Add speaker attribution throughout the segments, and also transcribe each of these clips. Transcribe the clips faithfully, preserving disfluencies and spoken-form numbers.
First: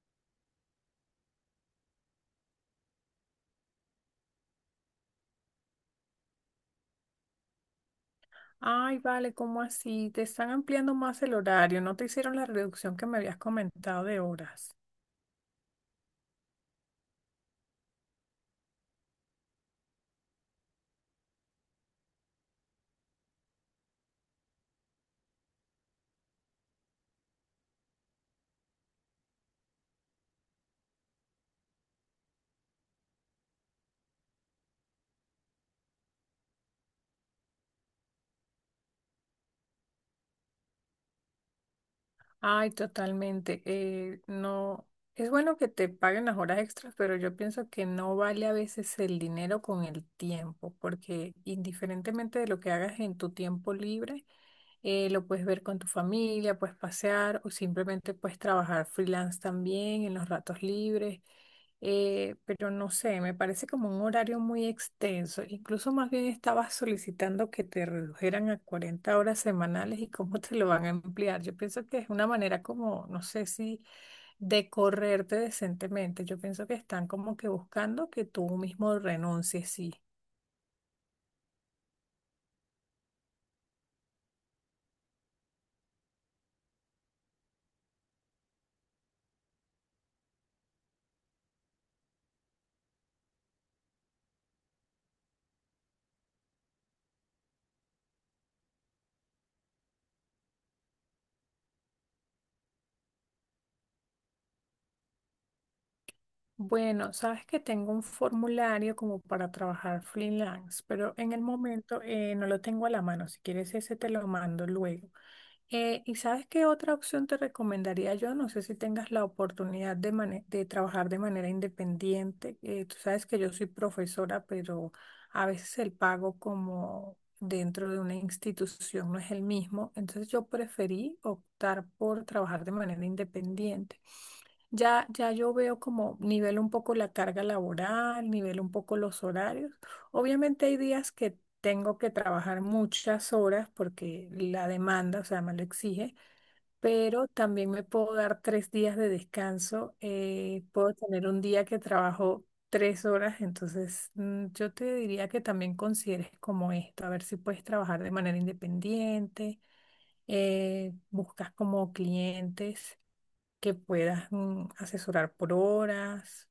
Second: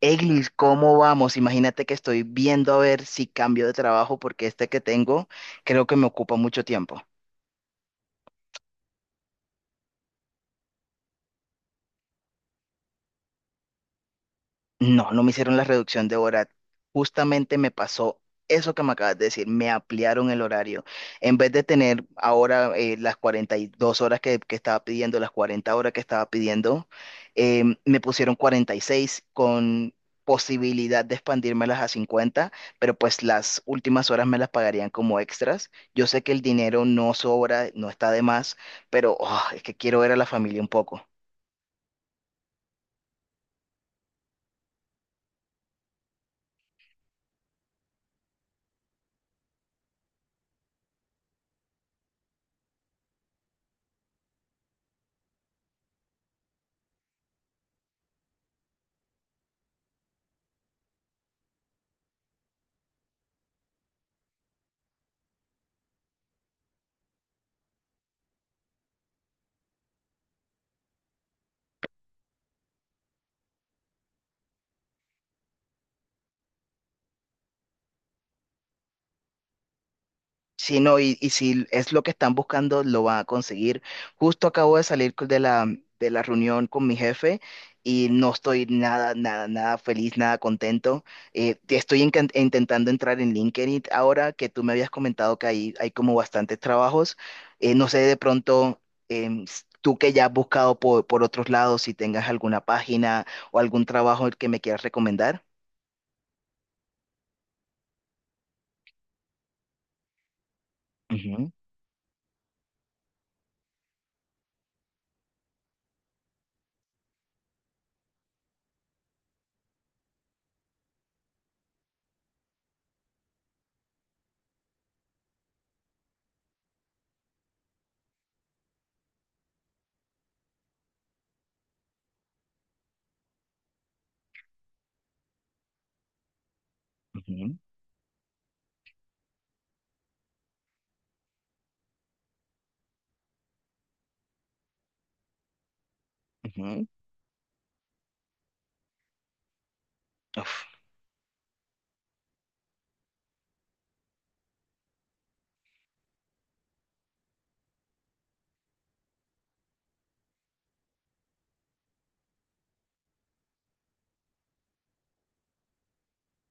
Speaker 1: Eglis, ¿cómo vamos? Imagínate que estoy viendo a ver si cambio de trabajo porque este que tengo creo que me ocupa mucho tiempo.
Speaker 2: Ay, vale, ¿cómo así? Te están ampliando más el horario, no te hicieron la reducción que me habías comentado de horas.
Speaker 1: No, no me hicieron la reducción de hora. Justamente me pasó eso que me acabas de decir. Me ampliaron el horario. En vez de tener ahora eh, las cuarenta y dos horas que, que estaba pidiendo, las cuarenta horas que estaba pidiendo, eh, me pusieron cuarenta y seis con posibilidad de expandírmelas a cincuenta, pero pues las últimas horas me las pagarían como extras. Yo sé que el dinero no sobra, no está de más, pero oh, es que quiero ver a la familia un poco.
Speaker 2: Ay, totalmente. Eh, no, es bueno que te paguen las horas extras, pero yo pienso que no vale a veces el dinero con el tiempo, porque indiferentemente de lo que hagas en tu tiempo libre, eh, lo puedes ver con tu familia, puedes pasear o simplemente puedes trabajar freelance también en los ratos libres. Eh, pero no sé, me parece como un horario muy extenso. Incluso más bien estabas solicitando que te redujeran a cuarenta horas semanales y cómo te lo van a ampliar. Yo pienso que es una manera como, no sé si, de correrte decentemente. Yo pienso que están como que buscando que tú mismo renuncies, sí.
Speaker 1: Sí, no, y, y si es lo que están buscando, lo van a conseguir. Justo acabo de salir co- de la, de la reunión con mi jefe y no estoy nada, nada, nada feliz, nada contento. Eh, te estoy incan- intentando entrar en LinkedIn ahora que tú me habías comentado que ahí hay como bastantes trabajos. Eh, no sé, de pronto, em, s- tú que ya has buscado por, por otros lados, si tengas alguna página o algún trabajo que me quieras recomendar.
Speaker 2: Bueno, sabes que tengo un formulario como para trabajar freelance, pero en el
Speaker 1: Ujú,
Speaker 2: momento eh, no lo tengo a la mano. Si quieres ese te lo mando luego. Eh, ¿y sabes qué otra opción te recomendaría yo? No sé si tengas la oportunidad de, mane- de trabajar de manera independiente. Eh, tú sabes que yo soy profesora, pero a veces el pago como dentro de una institución no es el mismo. Entonces yo preferí optar por trabajar de manera independiente. Ya, ya yo veo como nivel un poco la carga
Speaker 1: ujú,
Speaker 2: laboral, nivel un poco los horarios. Obviamente hay días que tengo que trabajar muchas horas porque la demanda, o sea, me lo exige,
Speaker 1: ujú.
Speaker 2: pero también me puedo dar tres días de descanso. Eh,
Speaker 1: Uf.
Speaker 2: puedo tener un día que trabajo tres horas, entonces mm, yo te diría que también consideres como esto, a ver si puedes trabajar de manera independiente, eh, buscas como clientes que puedas mm, asesorar por horas.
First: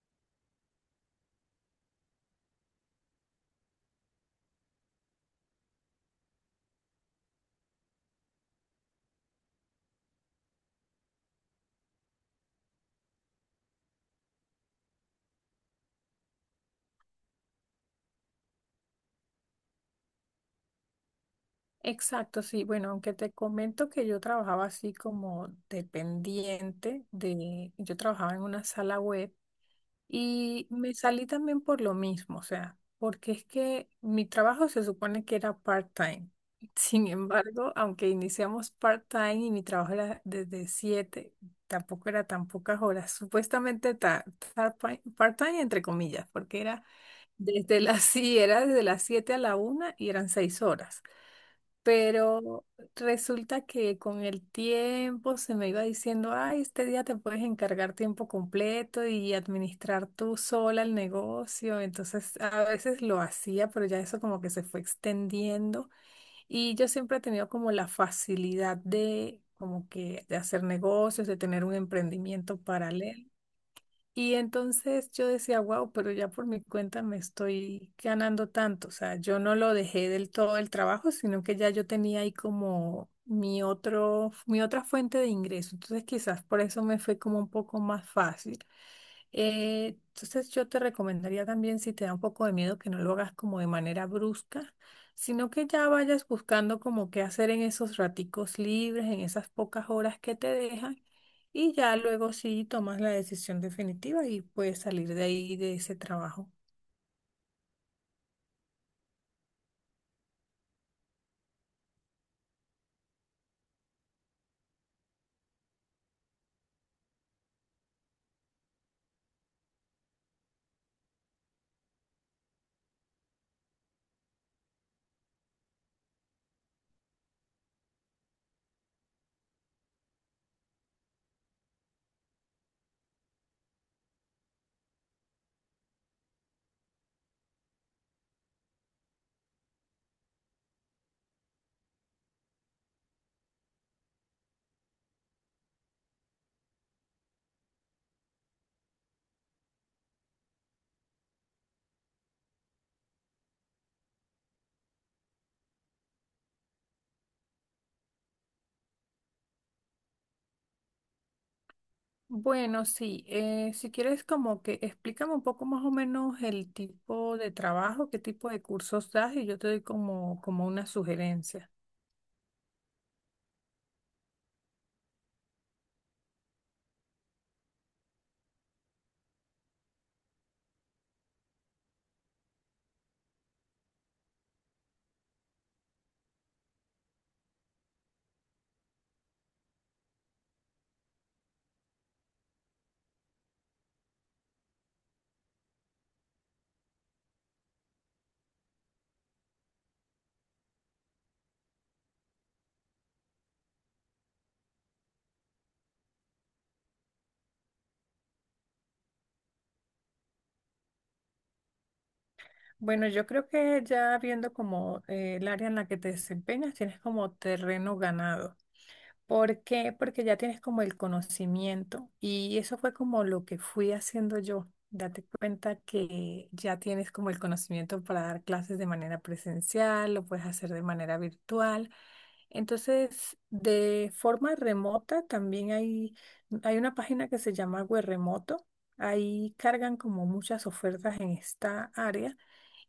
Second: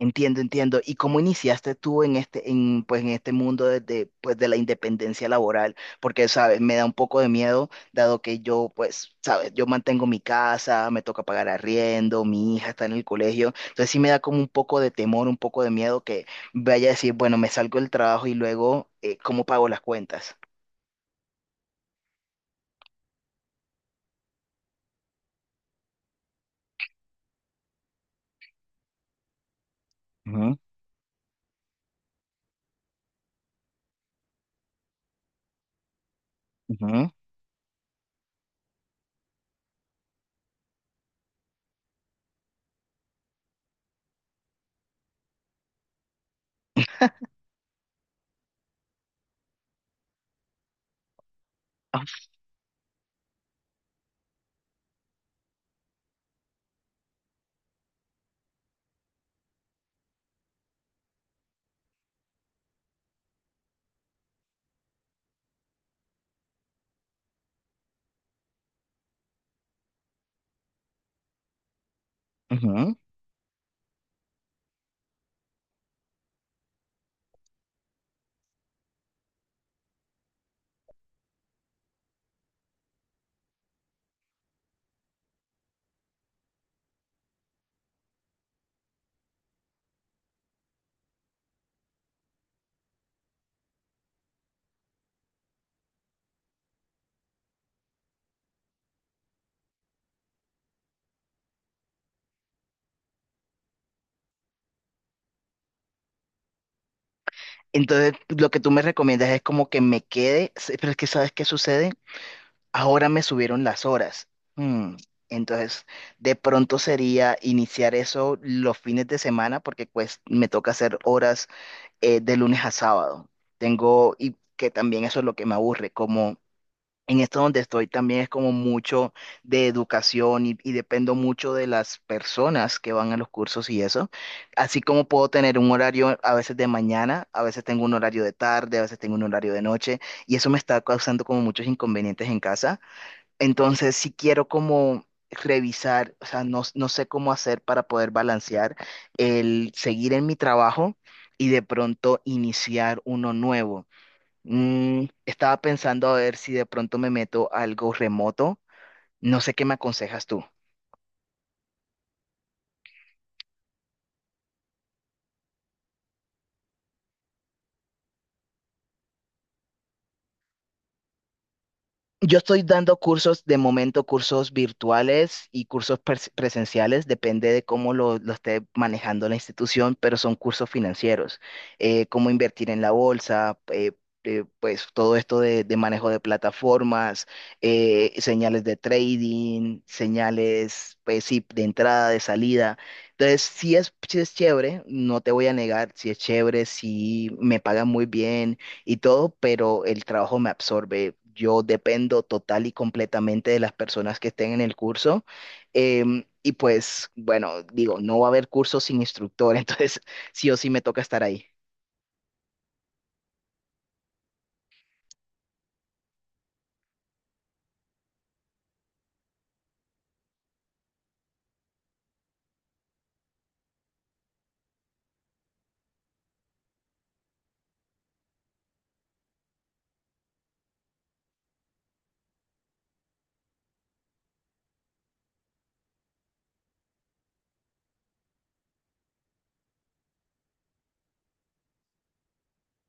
Speaker 1: Entiendo, entiendo. ¿Y cómo iniciaste tú en este, en, pues, en este mundo desde, pues, de la independencia laboral? Porque, sabes, me da un poco de miedo, dado que yo, pues, sabes, yo mantengo mi casa, me toca pagar arriendo, mi hija está en el colegio. Entonces sí me da como un poco de temor, un poco de miedo que vaya a decir, bueno, me salgo del trabajo y luego, eh, ¿cómo pago las cuentas?
Speaker 2: Exacto, sí. Bueno, aunque te comento que yo trabajaba así como dependiente de, yo trabajaba en una sala web
Speaker 1: Ujú,
Speaker 2: y me salí también por lo mismo, o sea, porque es que mi trabajo se supone que era part-time. Sin
Speaker 1: ujú,
Speaker 2: embargo, aunque iniciamos part-time y mi trabajo era desde siete, tampoco era tan pocas horas, supuestamente ta- tar- part-time entre comillas, porque era. Desde las, sí, era desde las siete a la una y eran seis horas.
Speaker 1: ah,
Speaker 2: Pero resulta que con el tiempo se me iba diciendo, ay, este día te puedes encargar tiempo completo y administrar tú sola el negocio. Entonces a veces lo hacía, pero ya eso como que se fue extendiendo. Y yo siempre he tenido como la facilidad de como que de hacer negocios, de tener un emprendimiento
Speaker 1: ujú.
Speaker 2: paralelo. Y entonces yo decía, wow, pero ya por mi cuenta me estoy ganando tanto. O sea, yo no lo dejé del todo el trabajo, sino que ya yo tenía ahí como mi otro, mi otra fuente de ingreso. Entonces quizás por eso me fue como un poco más fácil. Eh, entonces yo te recomendaría también, si te da un poco de miedo, que no lo hagas como de manera brusca, sino que ya vayas buscando como qué hacer en esos raticos libres, en esas pocas horas que te dejan, y ya luego sí tomas la decisión definitiva y puedes salir de ahí, de ese trabajo.
Speaker 1: Entonces, lo que tú me recomiendas es como que me quede, se- pero es que ¿sabes qué sucede? Ahora me subieron las horas. Mm, Entonces, de pronto sería iniciar eso los fines de semana porque pues me toca hacer horas, eh, de lunes a sábado. Tengo, y que también eso es lo que me aburre, como en esto donde estoy también es como mucho de educación y, y dependo mucho de las personas que van a los cursos y eso. Así como puedo tener un horario a veces de mañana, a veces tengo un horario de tarde, a veces tengo un horario de noche, y eso me está causando como muchos inconvenientes en casa. Entonces, si quiero como revisar, o sea, no, no sé cómo hacer para poder balancear el seguir en mi trabajo y de pronto iniciar uno nuevo. Mm, estaba pensando a ver si de pronto me meto a algo remoto. No sé qué me aconsejas tú.
Speaker 2: Bueno, sí, eh, si quieres como que explícame un poco más o menos el tipo de trabajo, qué tipo de cursos das y yo te doy como, como una sugerencia.
Speaker 1: Yo estoy dando cursos, de momento, cursos virtuales y cursos pres- presenciales, depende de cómo lo, lo esté manejando la institución, pero son cursos financieros. Eh, cómo invertir en la bolsa, eh, eh, pues todo esto de, de manejo de plataformas, eh, señales de trading, señales, pues sí, de entrada, de salida. Entonces, sí es, sí es chévere, no te voy a negar, sí es chévere, sí me pagan muy bien y todo, pero el trabajo me absorbe. Yo dependo total y completamente de las personas que estén en el curso. Em, y pues, bueno, digo, no va a haber cursos sin instructor, entonces sí o sí me toca estar ahí.
Speaker 2: Bueno, yo creo que ya viendo como eh, el área en la que te desempeñas, tienes como terreno ganado. ¿Por qué? Porque ya tienes como el conocimiento y eso fue como lo que fui haciendo yo. Date cuenta que ya tienes como el conocimiento para dar clases de manera presencial, lo puedes hacer de manera virtual. Entonces, de forma remota también hay, hay una página que se llama Remoto. Ahí cargan como muchas ofertas en esta área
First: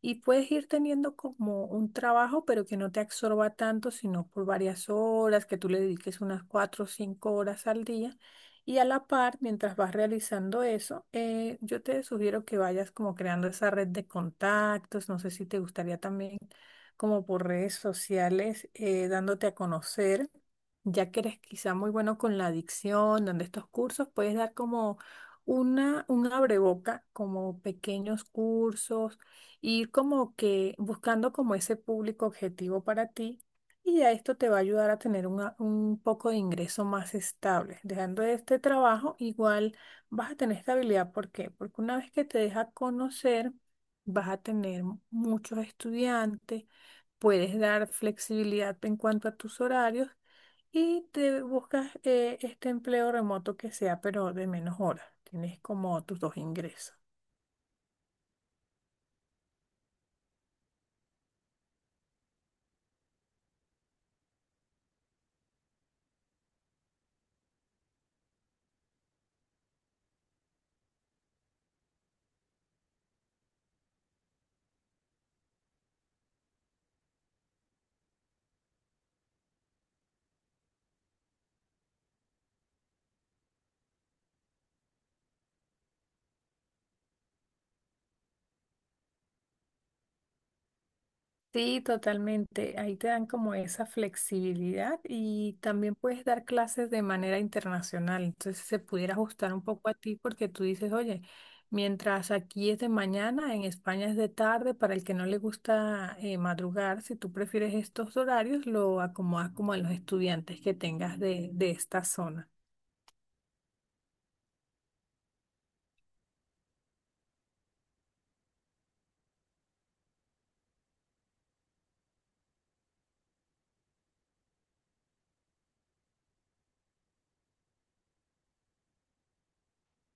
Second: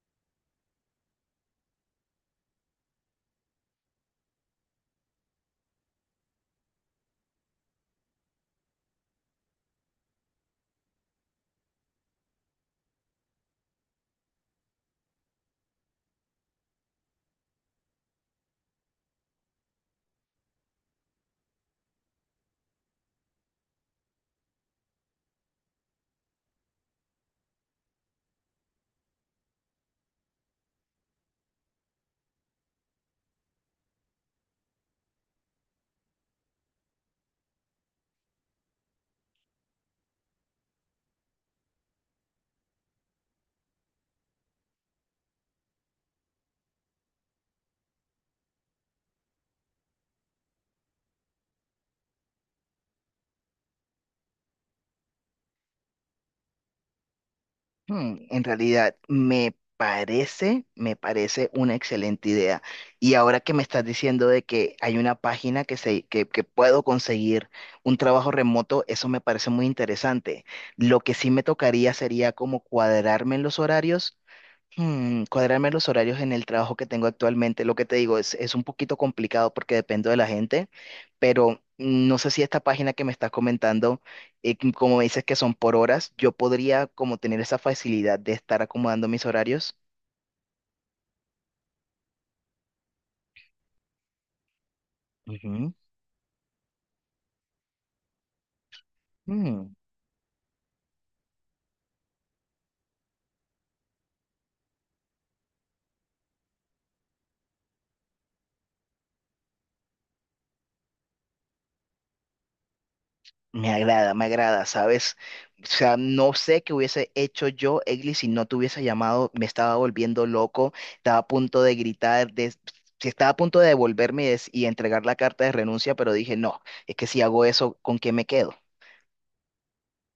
Speaker 2: y puedes ir teniendo como un trabajo, pero que no te absorba tanto, sino por varias horas, que tú le dediques unas cuatro o cinco horas al día. Y a la par, mientras vas realizando eso, eh, yo te sugiero que vayas como creando esa red de contactos. No sé si te gustaría también como por redes sociales, eh, dándote a conocer, ya que eres quizá muy bueno con la adicción, donde estos cursos puedes dar como una, un abreboca, como pequeños cursos, ir como que buscando como ese público objetivo para ti y ya esto te va a ayudar a tener una- un poco de ingreso más estable. Dejando este trabajo, igual vas a tener estabilidad. ¿Por qué? Porque una vez que te deja conocer, vas a tener muchos estudiantes, puedes dar flexibilidad en cuanto a tus horarios y te buscas eh, este empleo remoto que sea, pero de menos horas. Tienes como tus dos ingresos.
Speaker 1: Hmm, en realidad, me parece, me parece una excelente idea. Y ahora que me estás diciendo de que hay una página que, se, que, que puedo conseguir un trabajo remoto, eso me parece muy interesante. Lo que sí me tocaría sería como cuadrarme en los horarios. Hmm, cuadrarme los horarios en el trabajo que tengo actualmente, lo que te digo es es un poquito complicado porque dependo de la gente, pero no sé si esta página que me estás comentando, eh, c- como me dices que son por horas, yo podría como tener esa facilidad de estar acomodando mis horarios.
Speaker 2: Sí, totalmente. Ahí te dan como esa flexibilidad y también puedes dar clases de manera internacional. Entonces se pudiera ajustar un
Speaker 1: Ujú.
Speaker 2: poco a ti porque tú dices, oye, mientras aquí es de mañana, en España es de tarde, para el que no le gusta eh, madrugar, si tú prefieres estos horarios, lo acomodas como a los estudiantes que tengas de, de esta zona.
Speaker 1: Me agrada, me agrada, ¿sabes? O sea, no sé qué hubiese hecho yo, Egli, si no te hubiese llamado. Me estaba volviendo loco, estaba a punto de gritar, de- sí, estaba a punto de devolverme y, des- y entregar la carta de renuncia, pero dije, no, es que si hago eso, ¿con qué me quedo?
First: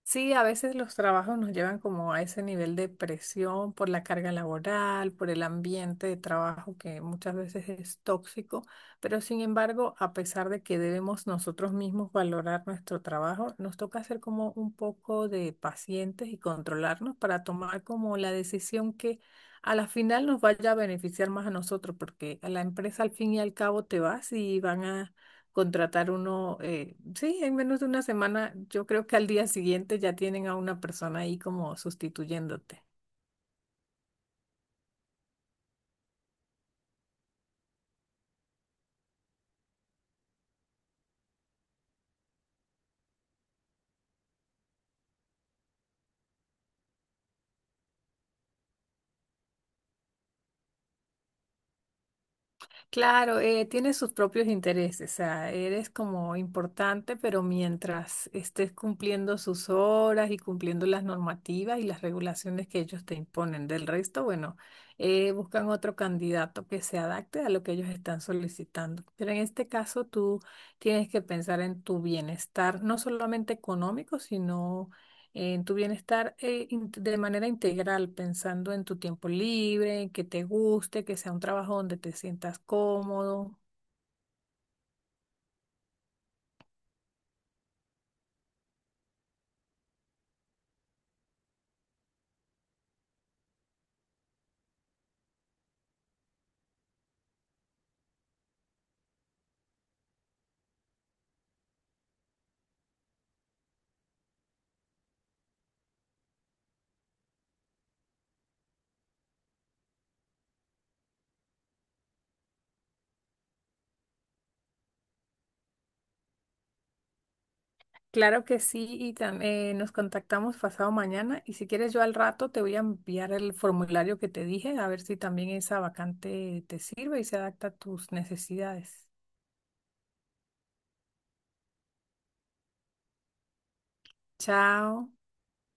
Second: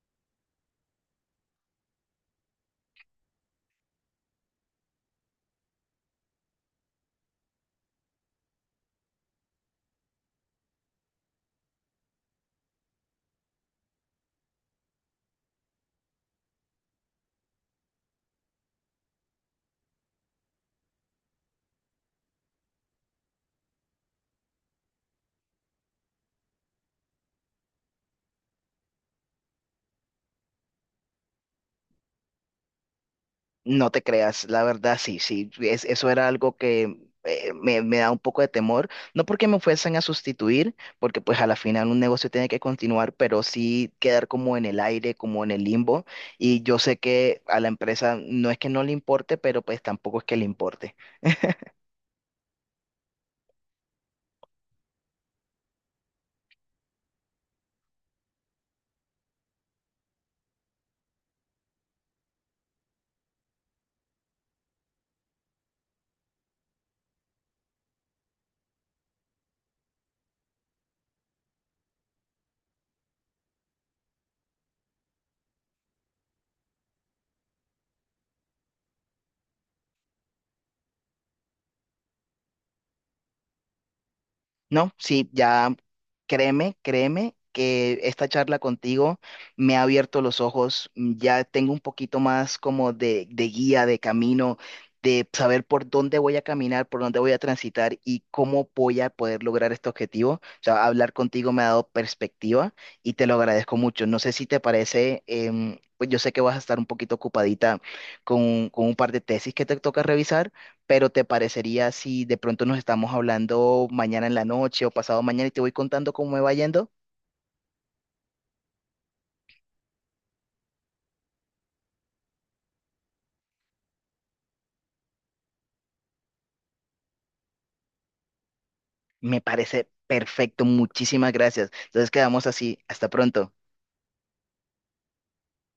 Speaker 2: Sí, a veces los trabajos nos llevan como a ese nivel de presión por la carga laboral, por el ambiente de trabajo que muchas veces es tóxico, pero sin embargo, a pesar de que debemos nosotros mismos valorar nuestro trabajo, nos toca ser como un poco de pacientes y controlarnos para tomar como la decisión que a la final nos vaya a beneficiar más a nosotros, porque a la empresa al fin y al cabo te vas y van a contratar uno, eh, sí, en menos de una semana, yo creo que al día siguiente ya tienen a una persona ahí como sustituyéndote.
Speaker 1: No te creas, la verdad sí, sí, es- eso era algo que eh, me, me da un poco de temor, no porque me fuesen a sustituir, porque pues a la final un negocio tiene que continuar, pero sí quedar como en el aire, como en el limbo, y yo sé que a la empresa no es que no le importe, pero pues tampoco es que le importe.
Speaker 2: Claro, eh, tiene sus propios intereses, o sea, eres como importante, pero mientras estés cumpliendo sus horas y cumpliendo las normativas y las regulaciones que ellos te imponen. Del resto, bueno, eh, buscan otro candidato que se adapte a lo que ellos están solicitando. Pero en este caso, tú tienes que pensar en tu bienestar, no solamente económico, sino en tu bienestar eh, in- de manera integral, pensando en tu tiempo libre, que te guste, que sea un trabajo donde te sientas cómodo.
Speaker 1: No, sí, ya créeme, créeme que esta charla contigo me ha abierto los ojos. Mm, ya tengo un poquito más como de, de guía, de camino, de saber por dónde voy a caminar, por dónde voy a transitar y cómo voy a poder lograr este objetivo. O sea, hablar contigo me ha dado perspectiva y te lo agradezco mucho. No sé si te parece, em, pues yo sé que vas a estar un poquito ocupadita con, con un par de tesis que te toca revisar, pero ¿te parecería si de pronto nos estamos hablando mañana en la noche o pasado mañana y te voy contando cómo me va yendo?
Speaker 2: Claro que sí, y tam- eh, nos contactamos pasado mañana y si quieres yo al rato te voy a enviar el formulario que te dije, a ver si también esa vacante te sirve y se adapta a tus necesidades.
Speaker 1: Me parece perfecto, muchísimas gracias. Entonces quedamos así, hasta pronto.
Speaker 2: Chao.